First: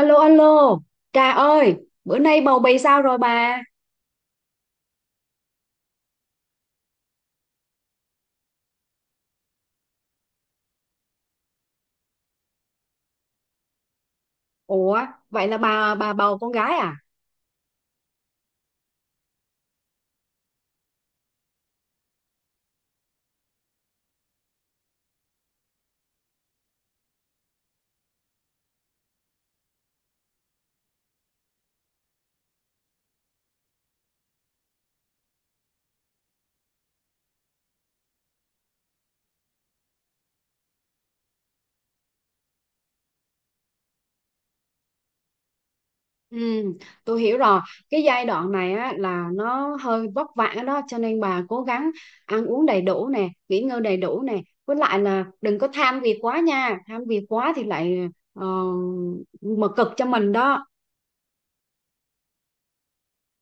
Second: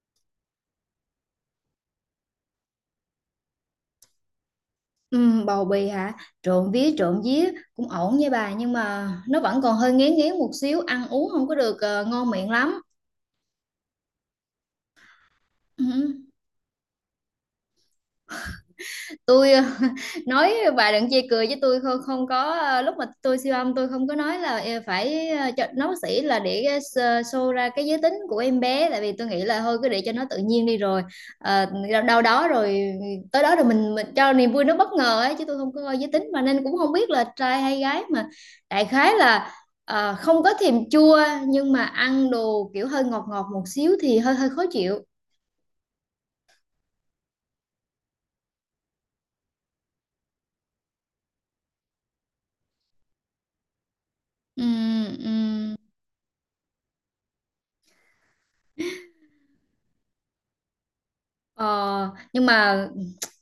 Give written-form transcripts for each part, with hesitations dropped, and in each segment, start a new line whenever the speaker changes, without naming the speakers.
Alo alo, Trà ơi, bữa nay bầu bì sao rồi bà?
Ừ, bầu bì hả? Trộn vía cũng ổn nha bà, nhưng mà nó vẫn còn hơi ngén ngén một xíu, ăn uống không có được ngon miệng lắm.
Ủa, vậy là bà
Ừ.
bầu con gái à?
Tôi nói bà đừng chê cười với tôi, không không có, lúc mà tôi siêu âm tôi không có nói là, phải cho nó bác sĩ là để, show ra cái giới tính của em bé, tại vì tôi nghĩ là thôi cứ để cho nó tự nhiên đi, rồi Ờ, đâu đâu đó rồi ừ, tới đó rồi mình cho niềm vui nó bất ngờ ấy chứ, tôi không có coi giới tính mà nên cũng không biết là trai hay gái mà. Đại khái là không có thèm chua, nhưng mà ăn đồ kiểu hơi ngọt ngọt một xíu thì hơi hơi khó chịu.
Ừ, tôi hiểu rồi. Cái giai đoạn này á là nó hơi vất vả đó cho nên bà cố gắng ăn uống đầy đủ nè, nghỉ ngơi đầy đủ nè.
Ừ.
Với lại là
Ừ.
đừng có tham việc quá nha, tham việc quá thì lại ờ, mà cực cho mình đó.
Ờ, nhưng mà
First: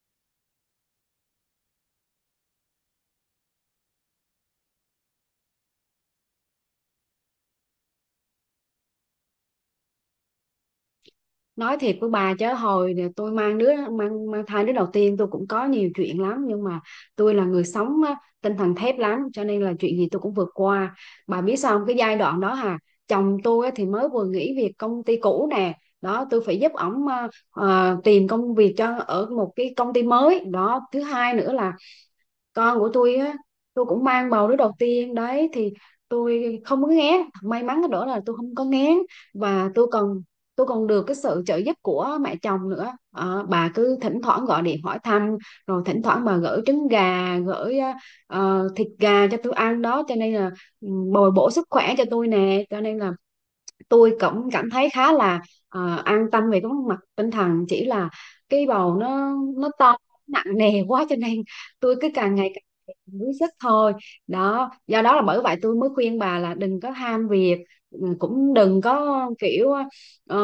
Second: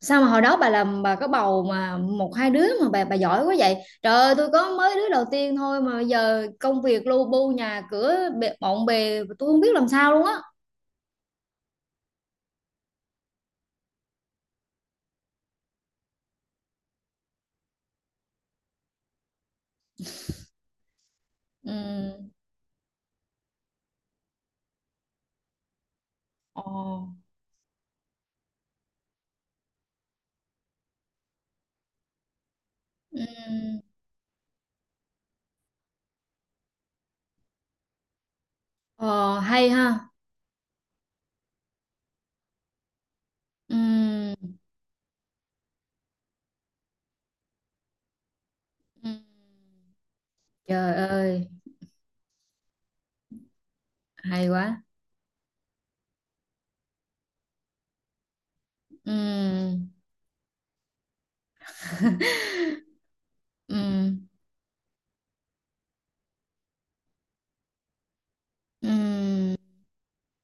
sao mà hồi đó bà làm, bà có bầu mà một hai đứa mà bà giỏi quá vậy? Trời ơi, tôi có mới đứa đầu tiên thôi mà giờ công việc lu bu, nhà cửa bộn bề, tôi không biết làm sao luôn á.
Nói thiệt với bà chứ hồi nè, tôi mang thai đứa đầu tiên, tôi cũng có nhiều chuyện lắm, nhưng mà tôi là người sống á, tinh thần thép lắm cho nên là chuyện gì tôi cũng vượt qua. Bà biết sao không? Cái giai
Ừ.
đoạn đó hà, chồng tôi á, thì mới vừa nghỉ việc công ty cũ nè, đó tôi phải
Ồ.
giúp ổng tìm công việc cho ở một cái công ty mới. Đó thứ hai nữa là con của tôi
Ừ.
á, tôi cũng mang bầu đứa đầu tiên đấy, thì tôi không có ngán. May mắn cái đó là tôi không có ngán.
Ờ, hay
Và tôi
ha.
còn tôi còn được cái sự trợ giúp của mẹ chồng nữa. Bà
Ừ.
cứ thỉnh thoảng gọi điện hỏi thăm, rồi thỉnh thoảng bà gửi trứng gà, gửi thịt
Ừ.
gà cho tôi ăn đó, cho nên là ừ,
Trời
bồi
ơi,
bổ sức khỏe cho tôi nè. Cho nên là tôi cũng
hay
cảm
quá.
thấy khá là an tâm về cái mặt tinh thần, chỉ là cái bầu nó
Ừ.
to, nặng nề quá cho nên tôi cứ càng ngày càng đuối sức
Ừ.
thôi. Đó, do đó là bởi vậy tôi mới khuyên bà là đừng có ham việc, cũng đừng có
Ừ.
kiểu ờ,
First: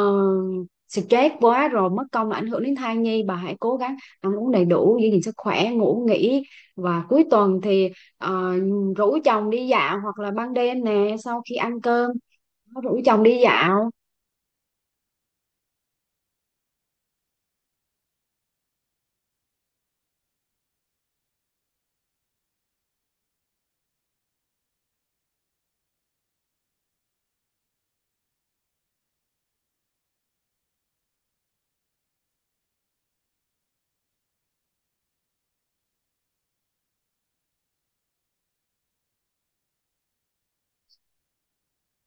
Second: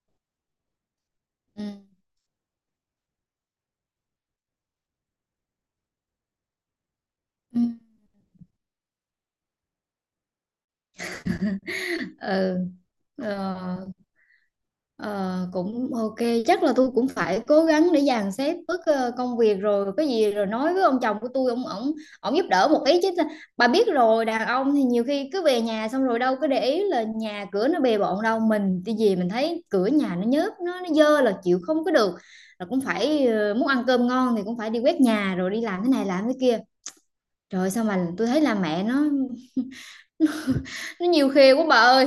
stress
Ừ.
quá rồi mất công là ảnh hưởng đến thai nhi. Bà hãy cố gắng ăn uống đầy đủ, giữ gìn sức khỏe, ngủ nghỉ, và cuối
Ừ.
tuần
Ừ.
thì ờ, rủ chồng đi dạo, hoặc là ban đêm nè, sau khi ăn cơm có rủ chồng đi
Ờ.
dạo.
Ờ, cũng ok. Chắc là tôi cũng phải cố gắng để dàn xếp bớt công việc rồi cái gì, rồi nói với ông chồng của tôi, ổng ổng giúp đỡ một ý chứ. Bà biết rồi, đàn ông thì nhiều khi cứ về nhà xong rồi đâu có để ý là nhà cửa nó bề bộn đâu. Mình cái gì mình thấy cửa nhà nó nhớp, nó dơ là chịu không có được, là cũng phải muốn ăn cơm ngon thì cũng phải đi quét nhà rồi đi làm thế này làm thế kia. Trời ơi, sao mà tôi thấy là mẹ nó nhiều khê quá bà ơi.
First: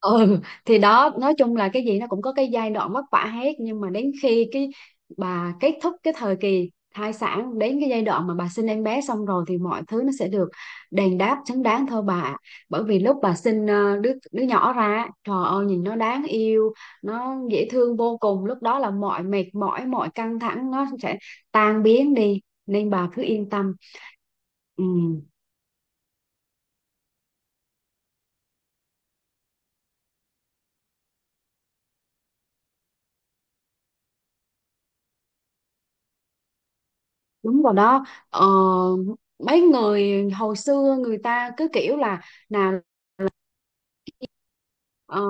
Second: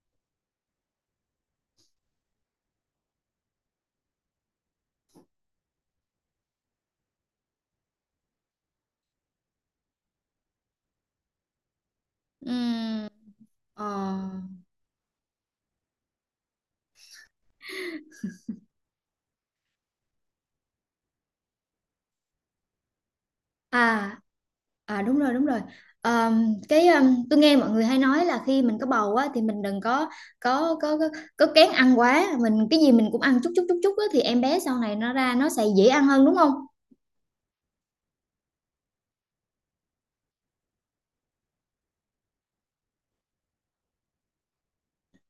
Ừ, thì đó nói chung là cái gì nó cũng có cái giai đoạn vất vả hết, nhưng mà đến khi cái bà kết thúc cái thời kỳ thai sản, đến cái giai đoạn mà bà sinh em bé xong rồi thì mọi thứ nó sẽ được đền đáp xứng đáng thôi bà ạ. Bởi vì
Ừm.
lúc bà sinh đứa
Ờ.
đứa nhỏ ra á, trời ơi nhìn nó đáng yêu, nó dễ thương vô cùng, lúc đó là mọi mệt mỏi, mọi căng thẳng nó sẽ tan biến đi, nên bà cứ yên tâm.
À,
Ừ.
à đúng rồi, đúng rồi. Cái tôi nghe mọi người hay nói là khi mình có bầu á thì mình đừng có có có có, có kén ăn quá. Mình cái gì mình cũng ăn chút chút chút chút á thì em bé sau này nó ra nó sẽ dễ ăn hơn đúng không?
Đúng rồi đó. ờ, Mấy người hồi xưa người ta cứ kiểu là nào, Ờ,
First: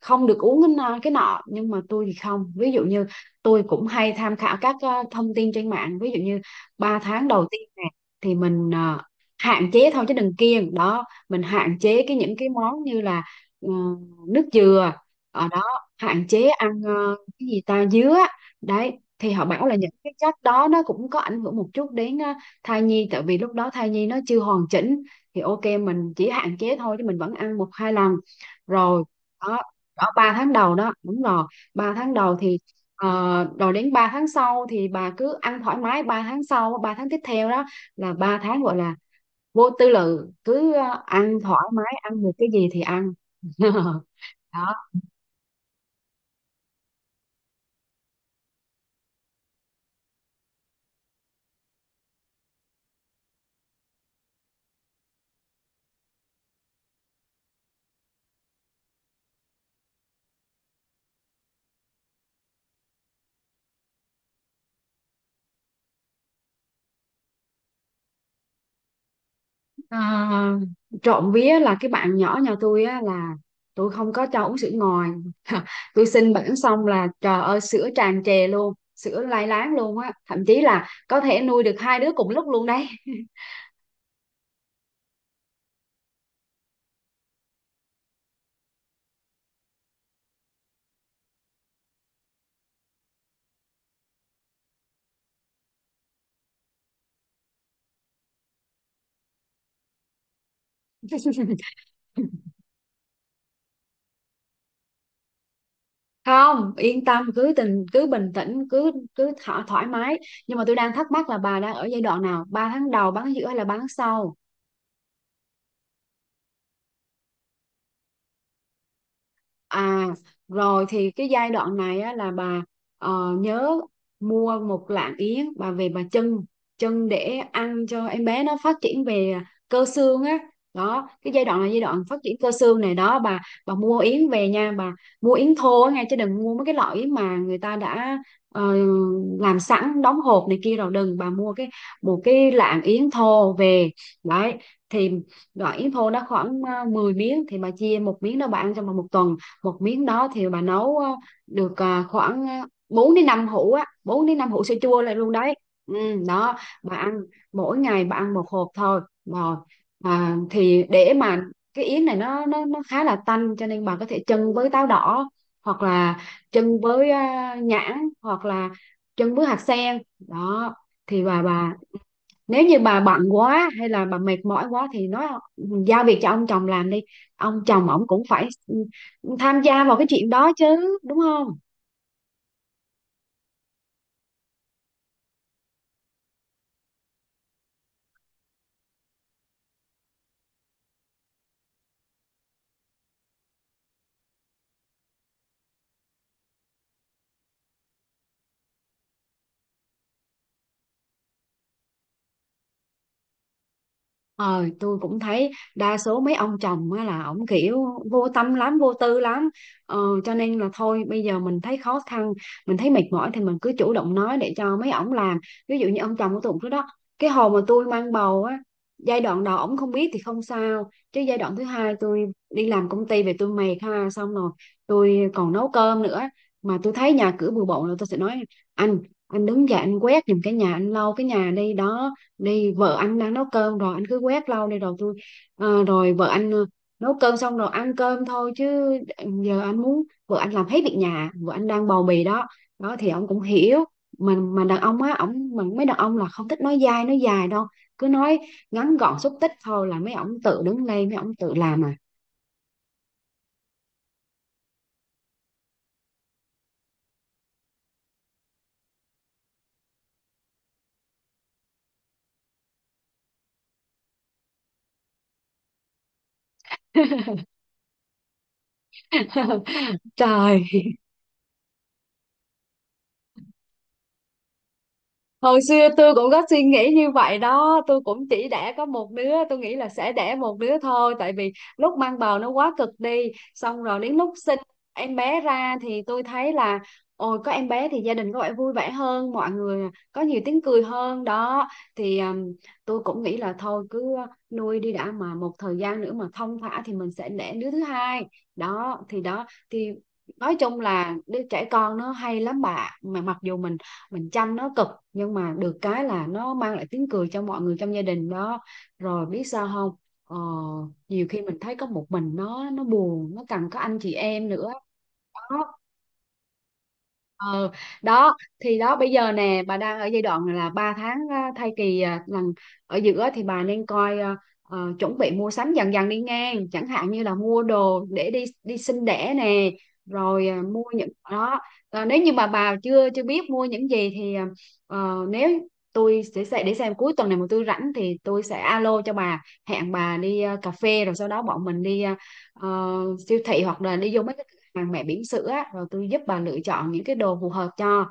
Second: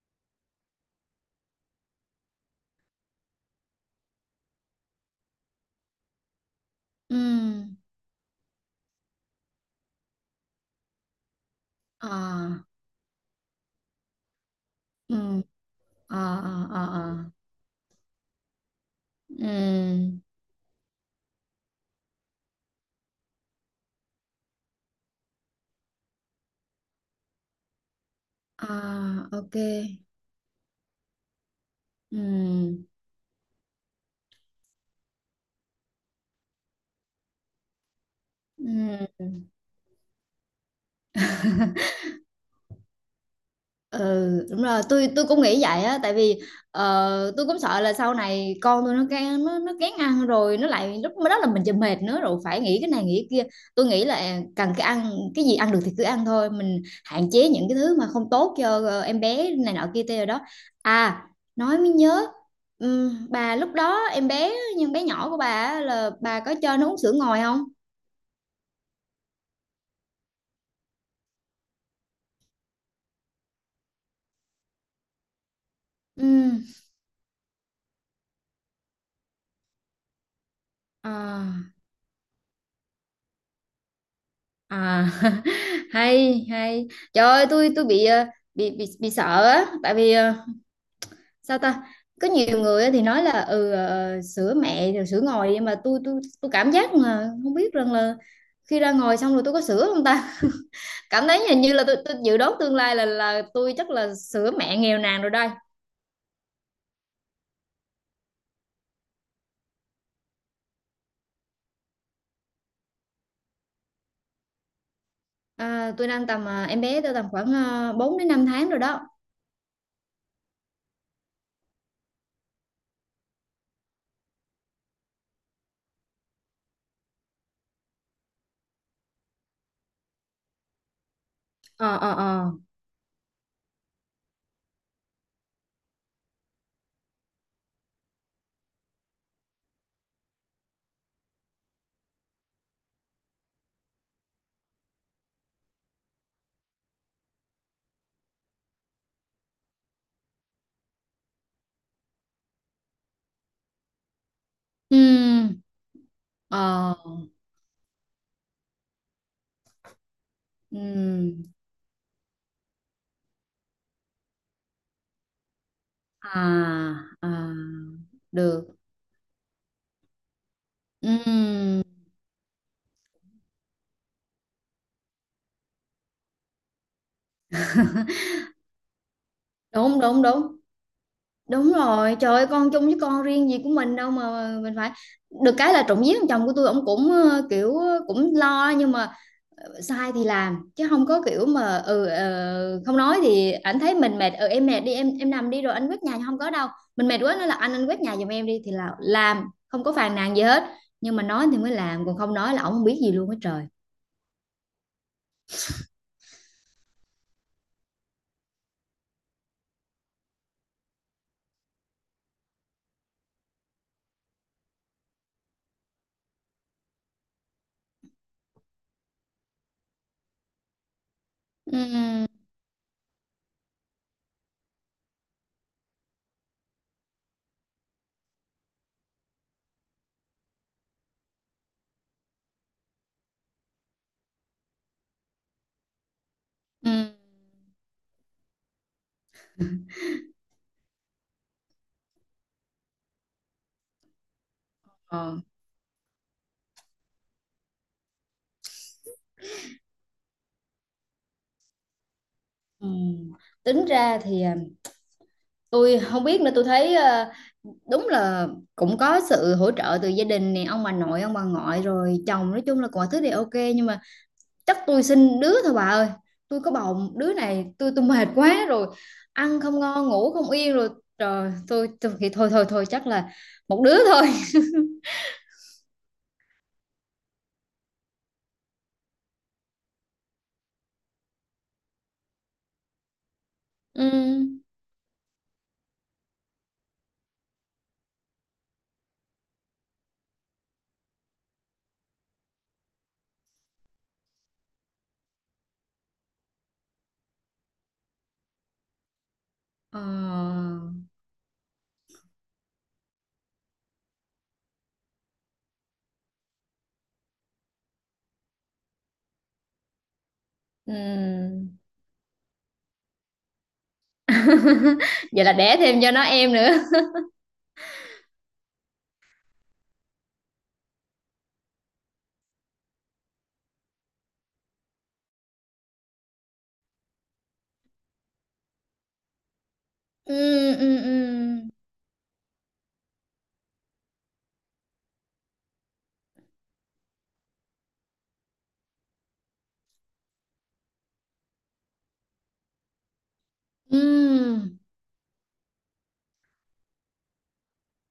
không được uống cái nọ cái nọ. Nhưng mà tôi thì không, ví dụ như tôi cũng hay tham khảo các thông tin trên mạng. Ví dụ như ba
Ừ.
tháng đầu tiên này thì mình hạn chế thôi chứ đừng kiêng. Đó, mình hạn chế
Ờ.
cái những cái món như là ờ, nước dừa
Ừ.
ở đó, hạn
Ờ
chế
ờ
ăn
ờ. Ờ.
cái gì, ta, dứa đấy. Thì họ bảo là những cái
Ừ.
chất đó nó cũng có ảnh hưởng một chút đến thai nhi, tại vì lúc đó thai nhi nó chưa hoàn chỉnh. Thì ok, mình chỉ hạn chế thôi chứ mình vẫn ăn một hai lần rồi.
À, ok.
Đó, ở 3 tháng đầu đó. Đúng rồi, 3 tháng đầu thì
Ừ.
ờ, rồi đến 3 tháng sau thì bà cứ ăn thoải mái. 3 tháng sau, 3 tháng tiếp theo đó, là 3 tháng gọi là
Ừ.
vô tư lự, cứ ăn thoải mái, ăn được cái gì thì ăn.
Ừ đúng
Đó,
rồi, tôi cũng nghĩ vậy á, tại vì tôi cũng sợ là sau này con tôi nó kén, nó kén ăn rồi nó lại, lúc đó là mìnhจะmệt nữa rồi phải nghĩ cái này nghĩ cái kia. Tôi nghĩ là cần cái ăn cái gì ăn được thì cứ ăn thôi, mình hạn chế những cái thứ mà không tốt cho em bé này nọ kia tê rồi đó. À, nói mới nhớ, bà lúc đó em bé nhưng bé nhỏ của bà á, là bà có cho nó uống sữa ngoài không?
à, trộm vía là cái bạn nhỏ nhà tôi á là tôi không có cho uống sữa ngoài. Tôi
Ừ.
xin bẵng xong là trời ơi, sữa tràn trề luôn, sữa lai láng luôn á, thậm chí là có thể
À.
nuôi được hai đứa cùng lúc luôn đấy.
À, hay hay. Trời ơi, tôi bị bị sợ á, tại vì sao ta, có nhiều người á thì nói là ừ, sữa mẹ rồi sữa ngồi, nhưng mà tôi cảm giác mà không biết rằng là khi ra ngồi xong rồi tôi có sữa không ta. Cảm thấy hình như là tôi dự đoán tương lai là tôi chắc là sữa mẹ nghèo nàn rồi đây.
Không yên tâm, cứ tình cứ bình tĩnh, cứ cứ thỏ, thoải mái. Nhưng mà tôi đang thắc mắc là bà đang ở giai đoạn nào, 3 tháng đầu, 3 tháng giữa hay là 3 tháng sau?
À, tôi đang tầm em bé tôi tầm khoảng 4 đến 5 tháng rồi đó.
À, rồi thì cái giai đoạn này á, là bà nhớ mua 1 lạng yến bà về bà chưng, chưng để ăn cho em bé nó phát triển về cơ xương á. Đó cái giai đoạn là giai
Ờ
đoạn
ờ
phát triển cơ
ờ.
xương này đó bà mua yến về nha bà. Mua yến thô á nghe, chứ đừng mua mấy cái loại yến mà người ta đã ờ, làm sẵn đóng hộp này kia rồi, đừng. Bà mua cái một cái lạng yến thô về đấy. Thì loại yến thô nó khoảng 10 miếng thì bà chia một miếng, đó bà ăn trong vòng 1 tuần. Một miếng đó thì bà nấu được khoảng 4 đến 5 hũ á, 4 đến 5 hũ sữa chua lại luôn đấy.
Ừ.
ừ, Đó,
Ờ.
bà ăn mỗi ngày, bà ăn một hộp thôi. Rồi thì để mà
Ừ.
cái yến này nó khá là tanh, cho nên bà có thể chưng với táo đỏ, hoặc là chưng
À.
với
À.
nhãn, hoặc
Được.
là chưng với hạt sen đó. Thì bà
Ừm.
nếu như bà bận quá hay là bà mệt mỏi quá thì nói, giao việc cho ông chồng làm đi. Ông chồng ổng cũng phải tham gia vào
Đúng
cái
đúng
chuyện đó
đúng,
chứ đúng không?
đúng rồi, trời ơi, con chung với con riêng gì của mình đâu mà mình phải. Được cái là trộm vía thằng chồng của tôi ông cũng kiểu cũng lo, nhưng mà sai thì làm chứ không có kiểu mà ừ, không nói thì ảnh thấy mình mệt, ừ em mệt đi em nằm đi rồi anh quét nhà, không có đâu. Mình mệt quá nói là anh quét nhà giùm em đi thì là làm, không có phàn nàn gì hết, nhưng mà nói thì mới làm, còn không nói là ổng không biết gì luôn á trời.
Ờ, tôi cũng thấy đa số mấy ông chồng á là ổng kiểu vô tâm lắm, vô tư lắm. Ờ, cho nên là thôi bây giờ mình thấy khó khăn, mình thấy mệt mỏi thì mình cứ chủ động nói để cho mấy ổng làm. Ví dụ như ông chồng của tôi cũng đó. Cái hồi mà tôi mang bầu á, giai đoạn đầu ổng không biết thì không sao. Chứ giai đoạn thứ hai
Ừm.
tôi đi làm công ty về tôi mệt ha, xong rồi tôi còn nấu cơm nữa. Mà tôi thấy nhà cửa bừa bộn, rồi tôi sẽ nói anh, anh đứng dậy anh quét giùm cái nhà, anh lau cái nhà đi. Đó, đi vợ anh đang nấu cơm, rồi anh cứ quét lâu đi rồi tôi rồi vợ anh
Ừm.
nấu cơm xong rồi ăn cơm thôi chứ. Giờ anh muốn vợ anh làm hết việc nhà, vợ anh đang bầu bì đó. Đó thì ông cũng hiểu. Mà đàn ông á,
Ờ.
ổng, mà mấy đàn ông là không thích nói dai nói dài đâu, cứ nói ngắn gọn xúc tích thôi là mấy ổng tự đứng lên, mấy ổng tự làm à.
Ừm. Tính ra thì à, tôi không biết nữa, tôi thấy đúng là cũng có sự hỗ trợ từ gia đình này, ông bà nội ông bà ngoại rồi chồng, nói chung là mọi thứ đều ok, nhưng mà chắc tôi sinh đứa thôi bà ơi. Tôi có bầu một đứa này tôi mệt quá rồi, ăn không ngon ngủ không
Trời,
yên rồi, trời. Tôi thì thôi thôi thôi, chắc là một đứa thôi.
hồi xưa tôi cũng có suy nghĩ như vậy đó, tôi cũng chỉ đẻ có một đứa, tôi nghĩ là sẽ đẻ một đứa thôi, tại vì lúc mang bầu nó quá cực đi. Xong rồi
Ừ.
đến lúc sinh em bé ra thì tôi thấy là ôi, có em bé thì gia đình có vẻ vui vẻ hơn, mọi người có nhiều tiếng cười hơn đó. Thì tôi cũng nghĩ là thôi cứ nuôi đi đã, mà một thời gian nữa mà thong thả thì mình sẽ đẻ đứa thứ hai. Đó thì đó thì
Ờ.
nói chung là đứa trẻ con nó hay lắm bà, mà mặc dù mình chăm nó cực, nhưng mà được cái là nó mang lại tiếng cười cho mọi người trong gia đình đó. Rồi biết sao không, ờ, nhiều khi mình
Ừ.
thấy có một mình nó buồn, nó cần có anh chị em nữa.
Vậy là đẻ
Đó
thêm cho nó em nữa.
ờ đó thì đó bây giờ nè, bà đang ở giai đoạn là 3 tháng thai kỳ lần ở giữa, thì bà nên coi chuẩn bị mua sắm dần dần đi ngang, chẳng hạn như là mua đồ để đi đi sinh đẻ nè,
Ừ.
rồi mua
Ừ.
những
Ừ.
đó. Ờ, nếu như mà bà chưa chưa biết mua những gì thì nếu tôi sẽ để xem cuối tuần này mà tôi rảnh thì tôi sẽ alo cho bà, hẹn bà đi cà phê, rồi sau đó bọn mình đi ờ, siêu thị, hoặc là
Ừ.
đi vô mấy hàng mẹ bỉm sữa á, rồi tôi giúp bà lựa chọn những cái đồ phù hợp cho.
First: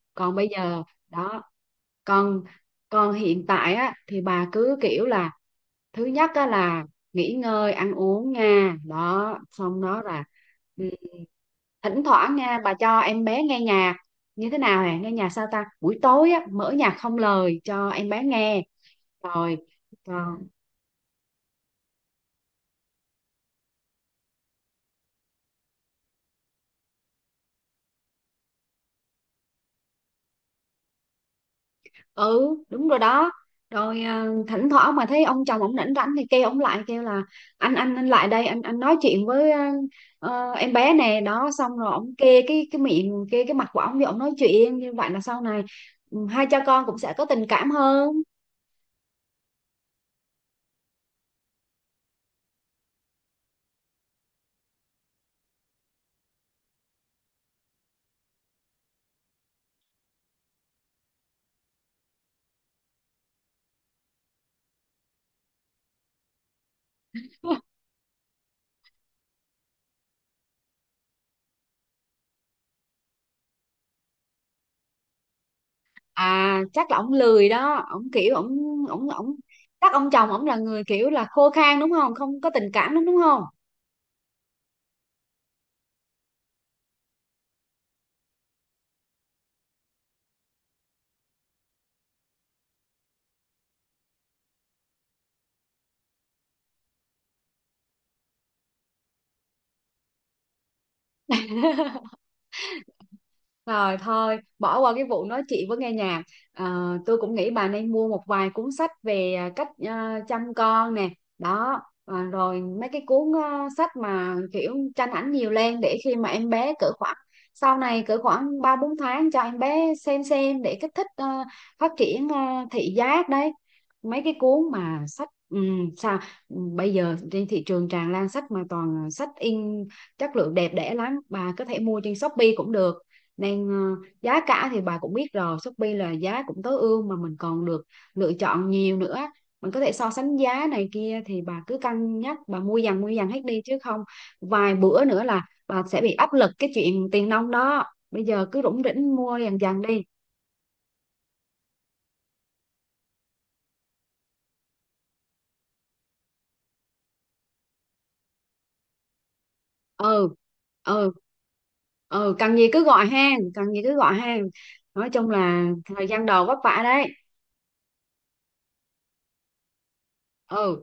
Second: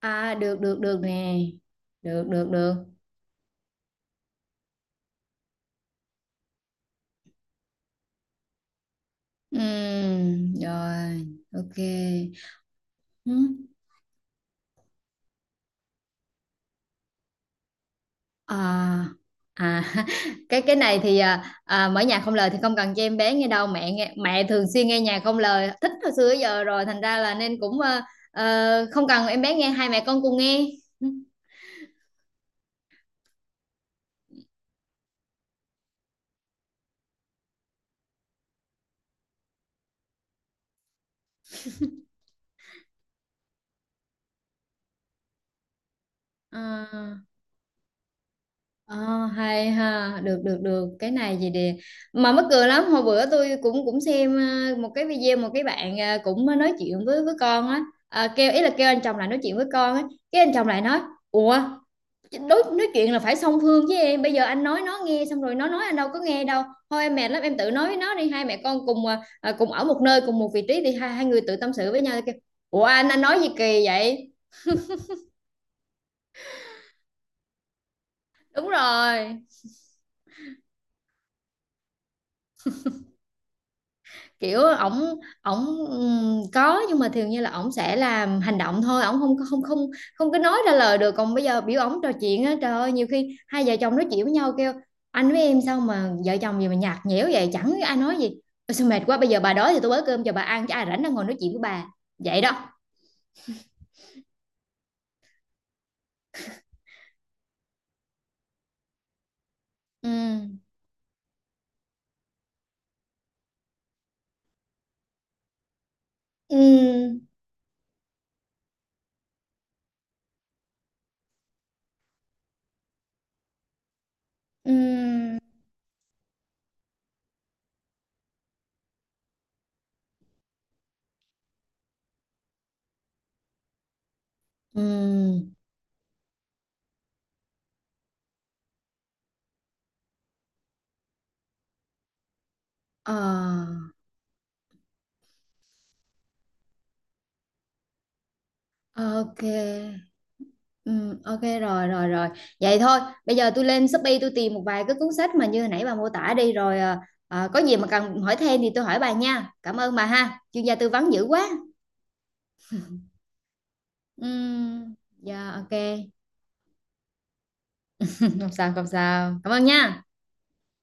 À,
Còn bây
được được
giờ
được nè.
đó,
Được
còn
được được.
còn hiện tại á thì bà cứ kiểu là thứ nhất á là nghỉ ngơi ăn uống nha. Đó xong đó là ừ,
Rồi, ok.
thỉnh thoảng nha bà cho em bé
Ừm.
nghe nhạc như thế nào nè, nghe nhạc sao ta, buổi tối á mở nhạc không lời cho em bé nghe.
À,
Rồi,
à cái này thì mở nhạc không lời thì không cần cho em bé nghe đâu, mẹ nghe, mẹ thường xuyên nghe nhạc không lời, thích hồi xưa tới giờ rồi, thành ra là nên cũng không cần em bé nghe, hai mẹ con cùng nghe. Ừm.
ừ, đúng rồi đó. Rồi thỉnh thoảng mà thấy ông chồng ông rảnh rảnh thì kêu ông lại kêu là anh, anh lại đây anh nói chuyện với em bé nè. Đó xong rồi ông kê cái miệng, kê cái mặt của ông thì ông nói chuyện như vậy là sau này hai cha con cũng sẽ
À.
có tình cảm hơn.
Ờ, hay ha, được được được, cái này gì đi. Mà mắc cười lắm, hồi bữa tôi cũng cũng xem một cái video, một cái bạn cũng nói chuyện với con á. À, kêu ý là kêu anh chồng lại nói chuyện với con á. Cái anh chồng lại nói ủa, đối nói chuyện là phải song phương với em, bây giờ anh nói nó nghe xong rồi nó nói anh đâu có nghe đâu, thôi em mệt lắm, em tự nói với nó đi, hai mẹ con cùng cùng ở một nơi cùng một vị trí thì hai hai người tự tâm sự với nhau. Kêu ủa anh nói gì kỳ vậy.
À chắc là ông lười đó, ông kiểu ông
Đúng
ông ông
rồi,
chắc ông chồng ông là người kiểu là khô khan đúng không, không có tình cảm đúng, đúng không?
kiểu ổng ổng có, nhưng mà thường như là ổng sẽ làm hành động thôi, ổng không không không không có nói ra lời được. Còn bây giờ biểu ổng trò chuyện á, trời ơi, nhiều khi hai vợ chồng nói chuyện với nhau kêu anh với em sao mà vợ chồng gì mà nhạt nhẽo vậy, chẳng ai nói gì. Ôi, sao mệt quá, bây giờ bà đói thì tôi bới cơm cho bà ăn chứ ai rảnh đang ngồi nói chuyện với bà. Vậy đó.
Rồi thôi, bỏ qua cái vụ nói chị với nghe nhạc. Ờ, tôi cũng nghĩ bà nên mua một vài cuốn sách về cách
Ừ.
chăm con nè. Đó, rồi mấy cái cuốn sách mà kiểu tranh ảnh nhiều lên để khi mà em bé cỡ khoảng
Ừ.
sau này cỡ khoảng 3, 4 tháng cho em bé xem để kích thích phát triển thị giác đấy. Mấy cái cuốn mà sách
Ừ.
sao bây giờ trên thị trường tràn lan sách mà toàn là sách in chất lượng đẹp đẽ lắm, bà có thể mua trên Shopee cũng được. Nên giá cả thì bà cũng biết
Ừ.
rồi, Shopee là giá cũng tối ưu mà mình còn được lựa chọn nhiều nữa. Mình có thể so sánh giá này kia thì bà cứ cân nhắc, bà mua
Ờ,
dần hết đi chứ không vài bữa nữa là bà sẽ bị áp lực cái chuyện tiền nong đó. Bây giờ cứ rủng rỉnh mua
ok.
dần dần đi.
Ừ, ok rồi rồi rồi, vậy thôi. Bây giờ tôi lên Shopee tôi tìm một vài cái cuốn sách mà như hồi nãy bà mô tả đi, rồi có gì mà cần hỏi thêm thì tôi hỏi bà nha. Cảm ơn bà
Ừ,
ha, chuyên gia tư
ừ,
vấn dữ quá.
ừ, cần gì cứ gọi hàng, cần gì cứ gọi
Ừ,
hàng. Nói chung
dạ
là
ok.
thời gian đầu vất vả đấy.
Không sao không sao, cảm ơn nha.
Ừ.